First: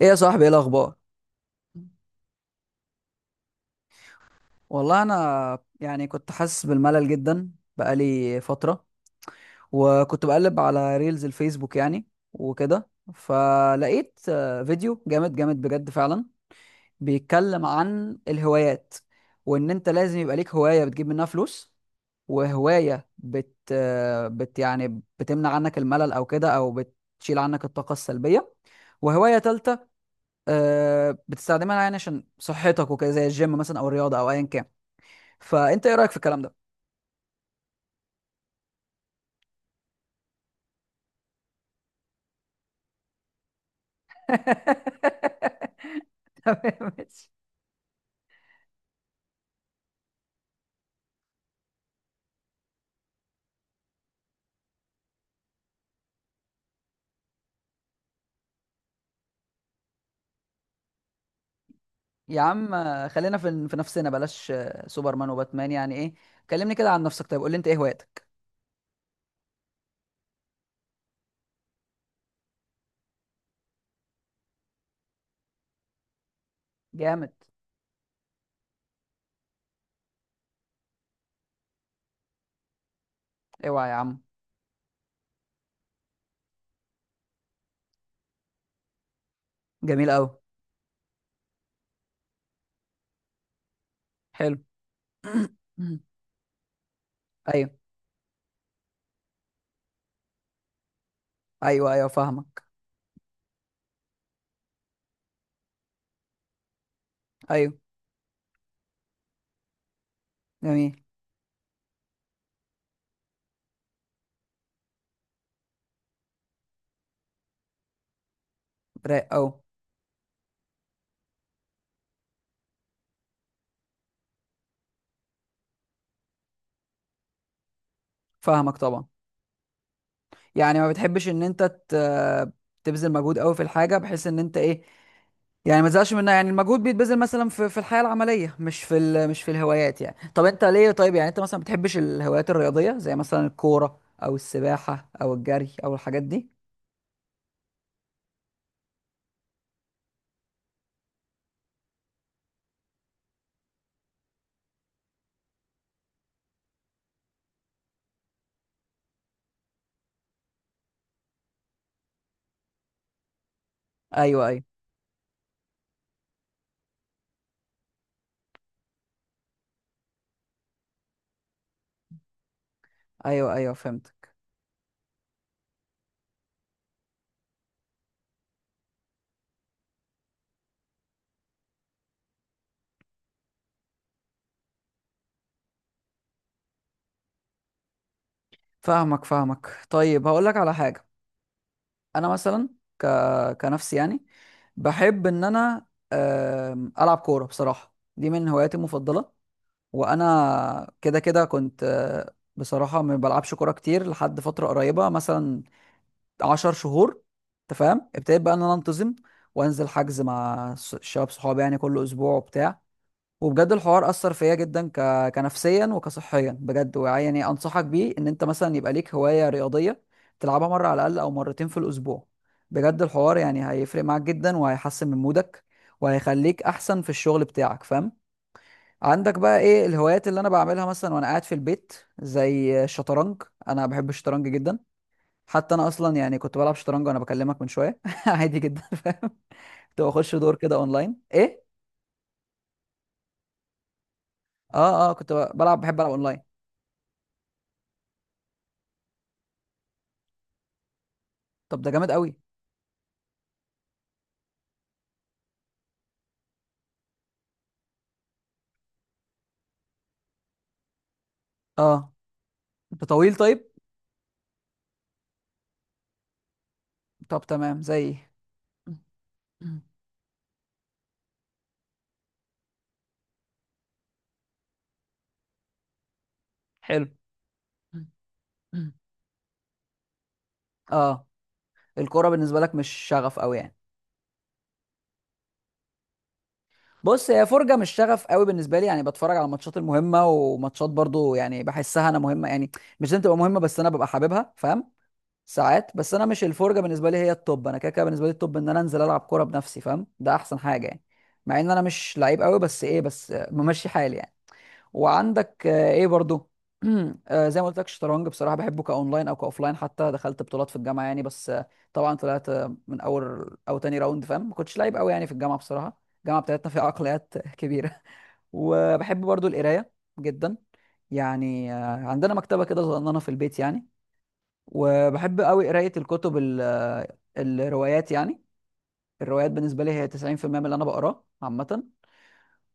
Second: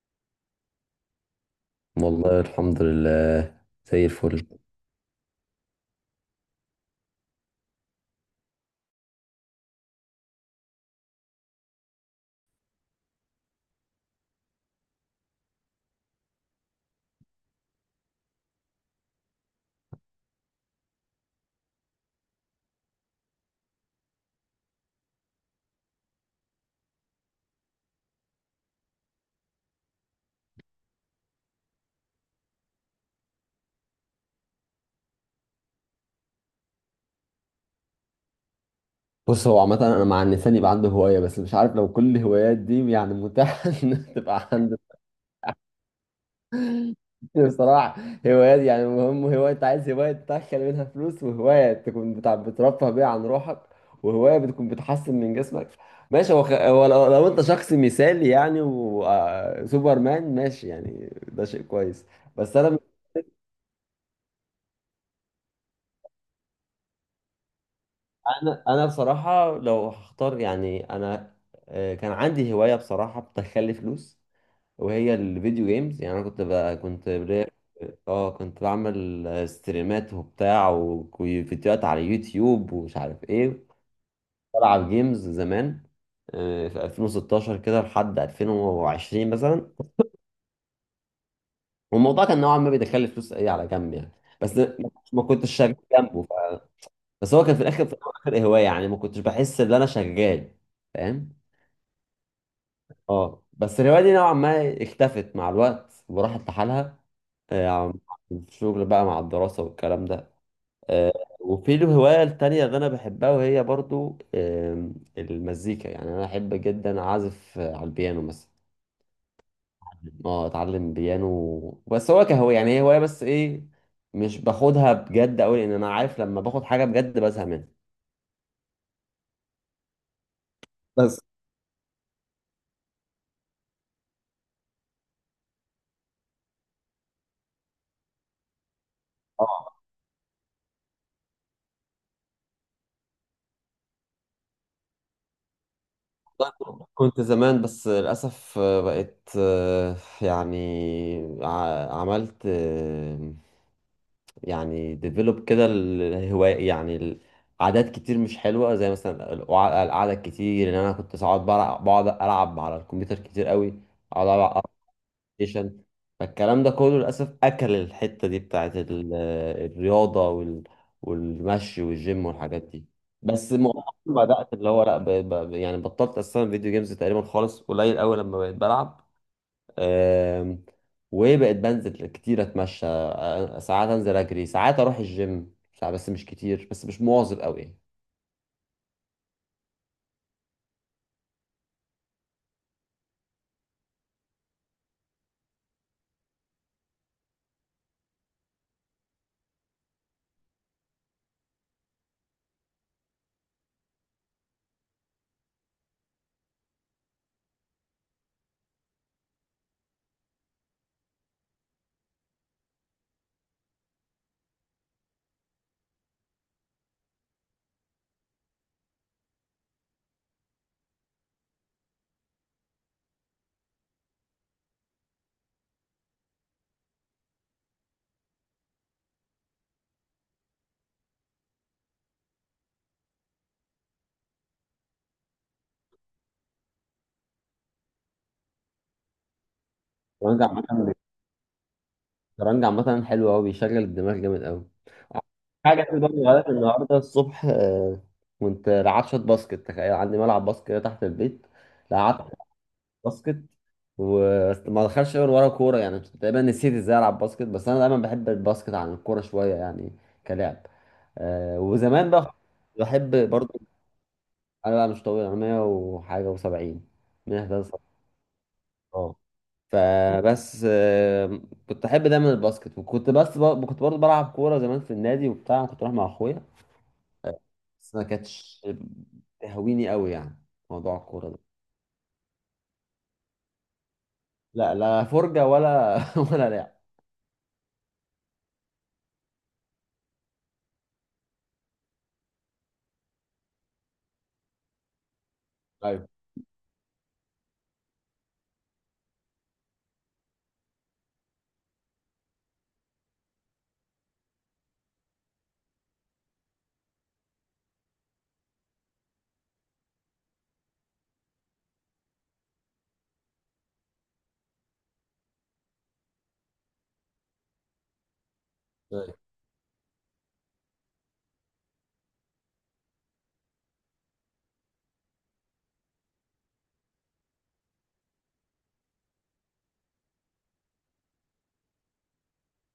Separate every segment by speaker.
Speaker 1: ايه يا صاحبي، ايه الاخبار؟
Speaker 2: والله الحمد لله، زي الفل.
Speaker 1: والله انا يعني كنت حاسس بالملل جدا، بقالي فتره. وكنت بقلب على ريلز الفيسبوك يعني وكده، فلقيت فيديو جامد جامد بجد فعلا، بيتكلم عن الهوايات، وان انت لازم يبقى ليك هوايه بتجيب منها فلوس، وهوايه بت يعني بتمنع عنك الملل او كده، او بتشيل عنك الطاقه السلبيه، وهوايه تالته بتستخدمها يعني عشان صحتك وكده، زي الجيم مثلا او الرياضه او ايا كان. فانت ايه رايك في الكلام ده؟
Speaker 2: بص، هو عامة أنا مع إن الإنسان يبقى عنده هواية، بس مش عارف لو كل الهوايات دي يعني متاحة إن تبقى عنده.
Speaker 1: تمام ماشي.
Speaker 2: بصراحة هوايات، يعني المهم هواية أنت عايز هواية تدخل منها فلوس، وهواية تكون بتاع بترفه بيها عن روحك، وهواية بتكون بتحسن من جسمك. ماشي. هو لو أنت شخص مثالي يعني، وسوبر مان، ماشي يعني ده شيء كويس.
Speaker 1: يا
Speaker 2: بس
Speaker 1: عم
Speaker 2: أنا
Speaker 1: خلينا في نفسنا، بلاش سوبرمان وباتمان يعني ايه. كلمني كده عن نفسك، طيب قول لي انت ايه هواياتك؟
Speaker 2: انا انا بصراحه لو هختار يعني، انا كان عندي هوايه بصراحه بتخلي فلوس، وهي الفيديو جيمز. يعني انا كنت بقى كنت
Speaker 1: جامد.
Speaker 2: بلاقي- اه كنت بعمل ستريمات وبتاع وفيديوهات على يوتيوب ومش عارف ايه.
Speaker 1: اوعى يا عم.
Speaker 2: بلعب جيمز زمان في 2016 كده لحد 2020 مثلا.
Speaker 1: جميل قوي.
Speaker 2: والموضوع كان نوعا ما بيدخل فلوس ايه على جنب يعني، بس
Speaker 1: حلو.
Speaker 2: ما كنتش شغال جنبه بس هو كان في
Speaker 1: ايوه،
Speaker 2: الاخر في الاخر هوايه، يعني ما كنتش بحس ان انا شغال، فاهم.
Speaker 1: ايوه. ايوه فاهمك.
Speaker 2: اه بس الهواية دي نوعا ما اختفت مع الوقت وراحت لحالها. آه،
Speaker 1: ايوه.
Speaker 2: عم- الشغل بقى مع الدراسة والكلام ده.
Speaker 1: جميل.
Speaker 2: آه، وفي الهواية التانية اللي أنا بحبها، وهي برضو المزيكا. يعني أنا أحب جدا أعزف على البيانو مثلا،
Speaker 1: رايق قوي.
Speaker 2: اه أتعلم بيانو، بس هو كهواية، يعني هي هواية بس إيه، مش باخدها بجد أوي لأن أنا عارف لما باخد حاجة بجد بزهق منها.
Speaker 1: فاهمك طبعا. يعني ما
Speaker 2: بس
Speaker 1: بتحبش ان انت ت- تبذل مجهود قوي في الحاجه بحيث ان انت ايه، يعني ما تزهقش منها. يعني المجهود بيتبذل مثلا في الحياه العمليه، مش في الهوايات يعني. طب انت ليه طيب؟ يعني انت مثلا ما بتحبش الهوايات الرياضيه زي مثلا الكوره او السباحه او الجري او الحاجات دي؟
Speaker 2: كنت زمان، بس للأسف آه، بقيت آه، يعني ع- عملت آه، يعني ديفلوب كده الهواية، يعني عادات كتير مش حلوة، زي مثلا القعدة الكتير، إن أنا كنت ساعات بقعد ألعب على الكمبيوتر كتير قوي، أقعد
Speaker 1: ايوه، ايوه.
Speaker 2: ألعب ستيشن. فالكلام ده كله للأسف أكل الحتة دي بتاعت الرياضة والمشي والجيم والحاجات دي. بس
Speaker 1: ايوه، ايوه
Speaker 2: مؤخرا
Speaker 1: فهمتك.
Speaker 2: بدأت اللي هو لا يعني بطلت أصلا فيديو جيمز تقريبا خالص، قليل أوي لما بقيت بلعب. أم... وبقيت بنزل كتير أتمشى، ساعات أنزل أجري، ساعات أروح الجيم، ساعات، بس مش كتير، بس مش مواظب أوي يعني.
Speaker 1: فاهمك فاهمك. طيب هقول لك على حاجه. انا مثلا ك... كنفسي يعني بحب ان انا العب كوره. بصراحه دي من هواياتي المفضله. وانا كده كده كنت بصراحه ما بلعبش كوره كتير، لحد فتره قريبه مثلا 10 شهور. انت فاهم؟ ابتديت بقى ان انا انتظم وانزل حجز مع الشباب صحابي يعني كل اسبوع وبتاع. وبجد الحوار اثر فيا جدا، كنفسيا وكصحيا، بجد. ويعني انصحك بيه، ان انت مثلا يبقى ليك هوايه رياضيه تلعبها مره على الاقل او مرتين في الاسبوع. بجد الحوار يعني هيفرق معاك جدا، وهيحسن من مودك، وهيخليك احسن في الشغل بتاعك، فاهم؟ عندك بقى ايه الهوايات اللي انا بعملها مثلا وانا قاعد في البيت؟ زي الشطرنج، انا بحب الشطرنج جدا. حتى انا اصلا يعني كنت بلعب شطرنج وانا بكلمك من شويه عادي جدا، فاهم؟ كنت بخش
Speaker 2: الشطرنج
Speaker 1: دور كده
Speaker 2: عامة،
Speaker 1: اونلاين ايه.
Speaker 2: الشطرنج عامة حلو أوي، بيشغل الدماغ جامد أوي.
Speaker 1: اه اه، كنت بلعب،
Speaker 2: حاجة في
Speaker 1: بحب العب
Speaker 2: برضه
Speaker 1: اونلاين.
Speaker 2: غلط النهاردة الصبح، كنت لعبت شوط باسكت. تخيل عندي ملعب باسكت كده تحت البيت.
Speaker 1: طب ده جامد
Speaker 2: لعبت
Speaker 1: قوي.
Speaker 2: شوط باسكت وما دخلش غير ورا كورة، يعني تقريبا نسيت ازاي العب باسكت، بس انا دايما بحب الباسكت عن الكورة شوية يعني، كلاعب. وزمان
Speaker 1: اه.
Speaker 2: بقى
Speaker 1: انت
Speaker 2: بحب
Speaker 1: طويل
Speaker 2: برضه.
Speaker 1: طيب؟
Speaker 2: انا بقى مش طويل، انا 100 وحاجة و70،
Speaker 1: طب تمام
Speaker 2: 173.
Speaker 1: زي.
Speaker 2: اه فبس كنت احب دايما الباسكت، وكنت بس كنت برضه بلعب كورة زمان في النادي وبتاع، كنت بروح مع اخويا،
Speaker 1: حلو.
Speaker 2: بس ما كانتش تهويني قوي يعني، موضوع
Speaker 1: اه.
Speaker 2: الكورة ده،
Speaker 1: الكوره بالنسبه لك مش شغف قوي يعني؟
Speaker 2: لا لا فرجة ولا ولا لعب.
Speaker 1: بص هي فرجه، مش شغف قوي بالنسبه لي. يعني بتفرج على الماتشات المهمه، وماتشات برضو يعني بحسها انا مهمه يعني، مش لازم تبقى مهمه بس انا ببقى حاببها، فاهم؟ ساعات.
Speaker 2: طيب
Speaker 1: بس انا مش الفرجه بالنسبه لي هي التوب، انا كده كده بالنسبه لي التوب ان انا انزل العب كوره بنفسي، فاهم؟ ده احسن حاجه يعني. مع ان انا مش لعيب قوي بس ايه، بس ممشي حالي يعني. وعندك ايه برضو؟ زي ما قلت لك الشطرنج بصراحه بحبه كاونلاين او كاوفلاين. حتى دخلت بطولات في الجامعه يعني، بس طبعا طلعت من اول او تاني راوند، فاهم؟ ما كنتش لعيب قوي يعني في الجامعه، بصراحه الجامعه بتاعتنا فيها عقليات كبيره.
Speaker 2: طيب.
Speaker 1: وبحب برضو القرايه جدا. يعني عندنا مكتبه كده صغننه في البيت يعني. وبحب قوي قرايه الكتب الروايات يعني. الروايات بالنسبه لي هي 90% من اللي انا بقراه عامه.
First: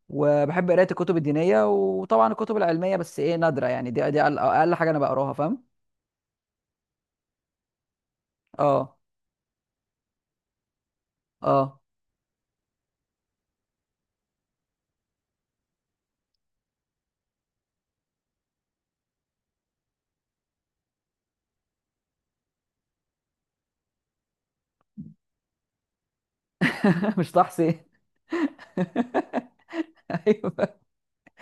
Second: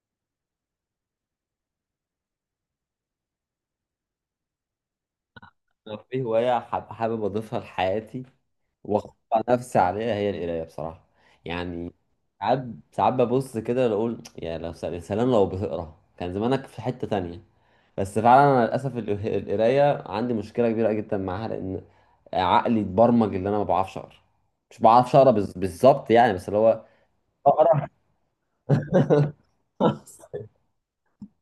Speaker 1: وبحب قرايه الكتب الدينيه، وطبعا الكتب العلميه بس ايه نادره يعني، دي اقل أقل حاجه انا بقراها، فاهم؟
Speaker 2: لو في هواية حابب أضيفها لحياتي
Speaker 1: اه
Speaker 2: وأخطأ نفسي عليها، هي القراية بصراحة.
Speaker 1: اه.
Speaker 2: يعني ساعات، ساعات ببص كده أقول يا سلام لو بتقرا كان زمانك في حتة تانية. بس فعلا أنا للأسف القراية عندي مشكلة كبيرة جدا معاها، لأن عقلي اتبرمج إن أنا ما بعرفش أقرا، مش بعرفش أقرا بالظبط يعني، بس اللي هو
Speaker 1: مش تحصي.
Speaker 2: أقرا،
Speaker 1: ايوه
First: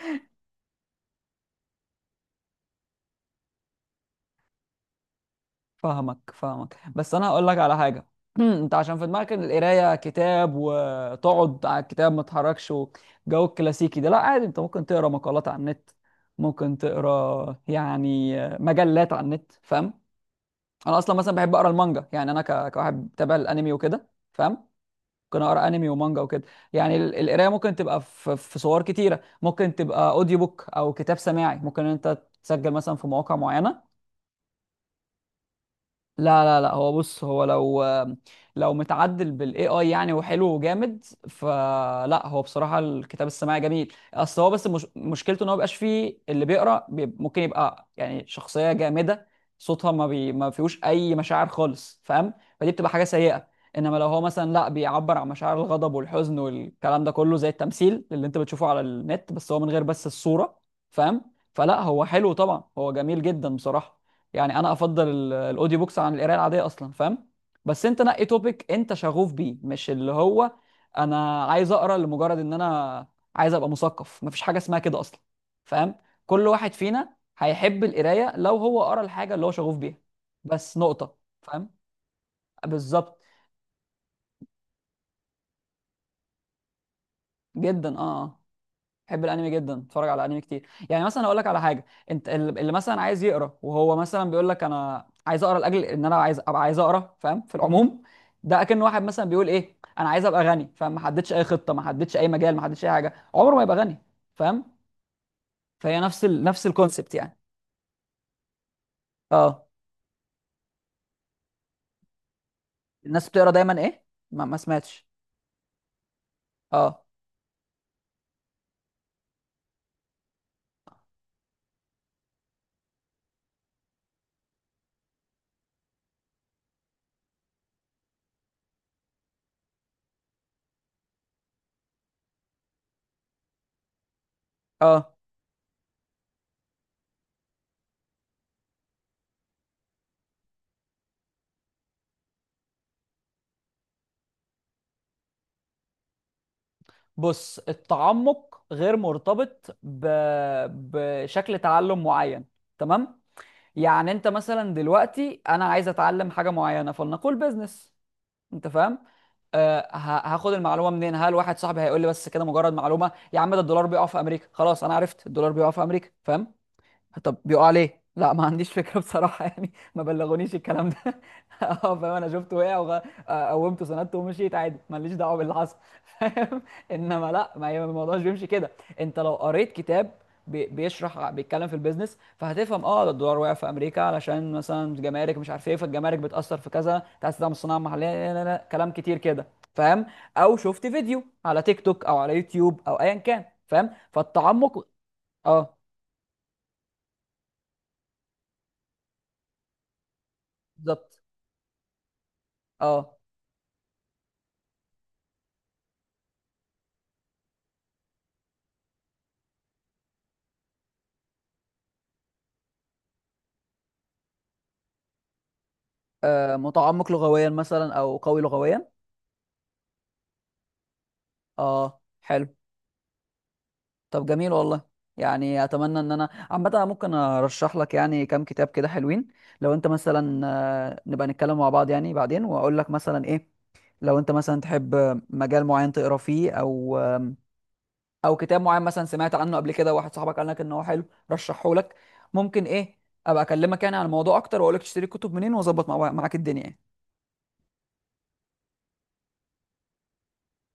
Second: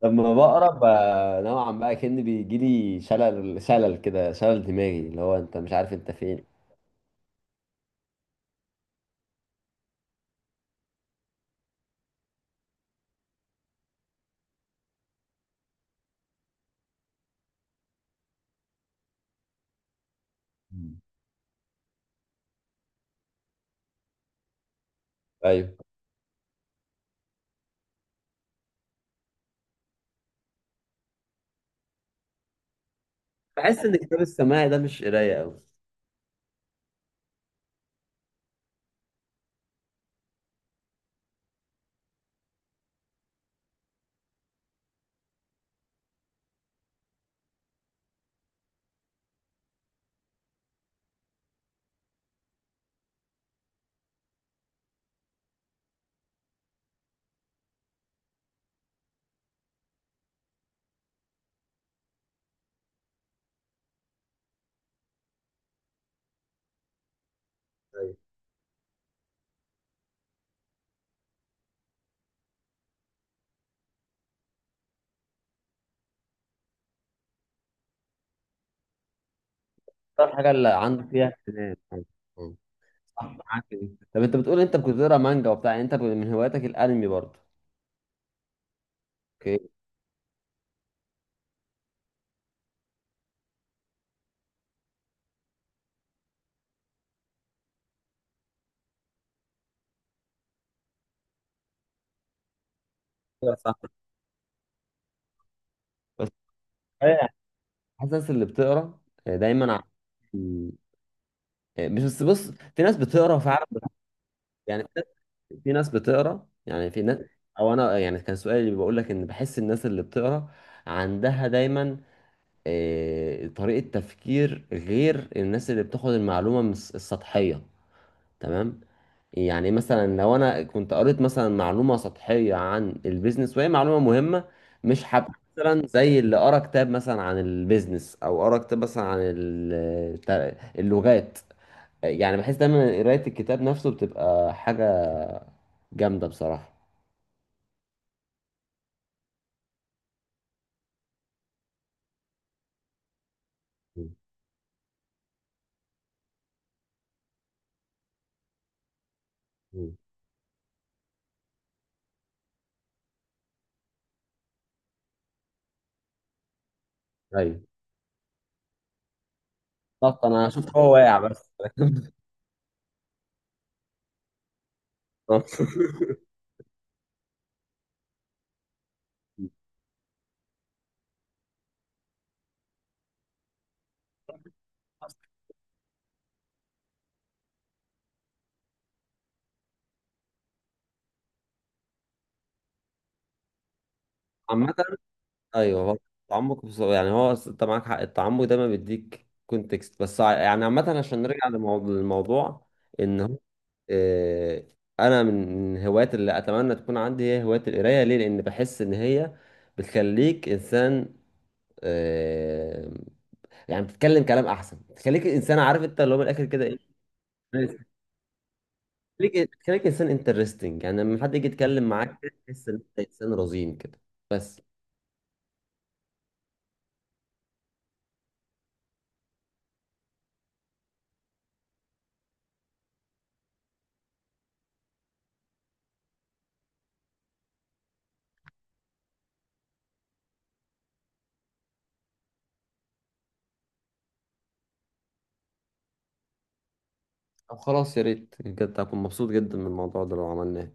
Speaker 2: لما بقرا نوعا ما كأن بيجي لي شلل، شلل كده، شلل دماغي، اللي هو انت مش عارف انت
Speaker 1: فاهمك
Speaker 2: فين.
Speaker 1: فاهمك. بس انا هقول لك على حاجه. انت عشان في دماغك إن القرايه كتاب وتقعد على الكتاب ما تتحركش، وجو الكلاسيكي ده، لا عادي، انت ممكن تقرا مقالات على النت، ممكن تقرا يعني مجلات على النت، فاهم؟ انا
Speaker 2: مم.
Speaker 1: اصلا مثلا بحب اقرا المانجا يعني. انا كواحد بتابع الانمي وكده، فاهم؟ ممكن اقرا
Speaker 2: ايوه،
Speaker 1: انمي ومانجا وكده. يعني القرايه ممكن تبقى في صور كتيره. ممكن تبقى اوديو بوك او كتاب سماعي، ممكن إن انت تسجل مثلا في مواقع
Speaker 2: بحس
Speaker 1: معينه.
Speaker 2: ان الكتاب السماعي ده مش قرايه قوي.
Speaker 1: لا لا لا، هو بص، هو لو متعدل بالاي اي يعني وحلو وجامد، فلا هو بصراحه الكتاب السماعي جميل. اصل هو بس مش مشكلته ان هو مبيبقاش فيه اللي بيقرا بي ممكن يبقى يعني شخصيه جامده صوتها ما بي ما فيهوش اي مشاعر خالص، فاهم؟ فدي بتبقى حاجه سيئه. انما لو هو مثلا لا، بيعبر عن مشاعر الغضب والحزن والكلام ده كله زي التمثيل اللي انت بتشوفه على النت، بس هو من غير بس الصوره، فاهم؟ فلا هو حلو طبعا، هو جميل جدا بصراحه. يعني انا افضل الاوديو بوكس عن القرايه العاديه اصلا، فاهم؟ بس انت
Speaker 2: أيوة.
Speaker 1: نقي توبيك انت شغوف بيه، مش اللي هو انا عايز اقرا لمجرد ان انا عايز ابقى مثقف. مفيش حاجه اسمها كده اصلا، فاهم؟ كل واحد فينا هيحب القرايه لو هو قرا الحاجه اللي هو شغوف بيها.
Speaker 2: الحاجه اللي
Speaker 1: بس
Speaker 2: عنده
Speaker 1: نقطه،
Speaker 2: فيها
Speaker 1: فاهم؟
Speaker 2: اهتمام، أيوة. مم.
Speaker 1: بالظبط.
Speaker 2: صح، معاك في دي. طب انت بتقول انت كنت بتقرا مانجا وبتاع، يعني انت من هواياتك الانمي برضه،
Speaker 1: جدا اه آه. بحب الانمي
Speaker 2: اوكي.
Speaker 1: جدا، اتفرج على انمي كتير يعني. مثلا اقول لك على حاجه. انت اللي مثلا عايز يقرا وهو مثلا بيقول لك انا عايز اقرا لاجل ان انا عايز ابقى عايز اقرا، فاهم؟ في العموم ده اكن واحد مثلا بيقول ايه، انا عايز ابقى غني، فاهم؟ ما حددش اي خطه، ما حددش اي مجال، ما حددش اي حاجه، عمره
Speaker 2: أيوة
Speaker 1: ما
Speaker 2: صح.
Speaker 1: يبقى غني، فاهم؟ فهي نفس
Speaker 2: بس
Speaker 1: نفس الكونسبت
Speaker 2: أنا
Speaker 1: يعني.
Speaker 2: حاسس اللي بتقرا آه،
Speaker 1: اه
Speaker 2: دايما ع- مش بس، بص، في ناس
Speaker 1: الناس
Speaker 2: بتقرا
Speaker 1: بتقرا
Speaker 2: فعلا.
Speaker 1: دايما ايه، ما
Speaker 2: يعني
Speaker 1: سمعتش.
Speaker 2: في ناس بتقرا يعني في
Speaker 1: اه
Speaker 2: ناس او انا يعني كان سؤالي، اللي بقول لك ان بحس الناس اللي بتقرا عندها دايما طريقة تفكير غير الناس اللي بتاخد المعلومة من السطحية، تمام. يعني مثلا لو انا كنت قريت مثلا معلومة سطحية عن البيزنس، وهي معلومة مهمة، مش
Speaker 1: اه.
Speaker 2: هبقى مثلا زي اللي قرا كتاب مثلا عن البيزنس، او قرا كتاب مثلا عن اللغات. يعني بحس دايما قراية الكتاب نفسه بتبقى حاجة جامدة بصراحة.
Speaker 1: بص التعمق غير مرتبط ب بشكل تعلم معين، تمام؟ يعني انت مثلا دلوقتي انا عايز اتعلم حاجه معينه، فلنقول بيزنس، انت فاهم؟ أه
Speaker 2: مم.
Speaker 1: هاخد المعلومه منين؟ هل واحد صاحبي هيقول لي بس كده مجرد معلومه، يا عم ده الدولار بيقع في امريكا، خلاص انا عرفت الدولار بيقع في امريكا، فاهم؟ طب
Speaker 2: ايوه
Speaker 1: بيقع عليه؟ لا ما عنديش فكره بصراحه يعني ما
Speaker 2: بالظبط، انا
Speaker 1: بلغونيش
Speaker 2: شفت
Speaker 1: الكلام
Speaker 2: هو
Speaker 1: ده
Speaker 2: واقع بس.
Speaker 1: اه، فاهم؟ انا شفته وقع قومته سندته ومشيت عادي، ماليش دعوه باللي حصل فاهم؟ انما لا، ما هي الموضوع مش بيمشي كده. انت لو قريت كتاب بيشرح، بيتكلم في البيزنس، فهتفهم اه ده الدولار وقع في امريكا علشان مثلا جمارك مش عارف ايه، فالجمارك بتاثر في كذا، تاسيس الصناعه المحليه، لا لا لا كلام كتير كده، فاهم؟ او شفت فيديو على تيك توك او على يوتيوب او ايا كان، فاهم؟
Speaker 2: عامة
Speaker 1: فالتعمق اه،
Speaker 2: ايوه، هو التعمق انت معاك حق، التعمق دايما بيديك كونتكست، بس يعني عامة
Speaker 1: بالظبط.
Speaker 2: عشان نرجع للموضوع،
Speaker 1: اه
Speaker 2: ان هو آه، انا من الهوايات اللي اتمنى تكون عندي هي هواية القراية. ليه؟ لان بحس ان هي بتخليك انسان، آه، يعني بتتكلم كلام احسن، بتخليك انسان عارف، انت اللي هو من الاخر كده، ايه،
Speaker 1: متعمق لغويا مثلا او قوي لغويا.
Speaker 2: خليك انسان انترستنج، يعني لما حد يجي يتكلم
Speaker 1: اه
Speaker 2: معاك كده
Speaker 1: حلو.
Speaker 2: تحس ان انت انسان رزين كده.
Speaker 1: طب جميل
Speaker 2: بس.
Speaker 1: والله. يعني اتمنى ان انا عامه أنا ممكن ارشح لك يعني كام كتاب كده حلوين. لو انت مثلا نبقى نتكلم مع بعض يعني بعدين، واقول لك مثلا ايه. لو انت مثلا تحب مجال معين تقرا فيه، او او كتاب معين مثلا سمعت عنه قبل كده واحد صاحبك قال لك ان هو حلو رشحه لك، ممكن ايه ابقى اكلمك يعني عن الموضوع اكتر، واقول لك تشتري الكتب منين واظبط معاك الدنيا يعني.
Speaker 2: طب خلاص، يا ريت بجد، هكون مبسوط جدا من الموضوع ده لو عملناه.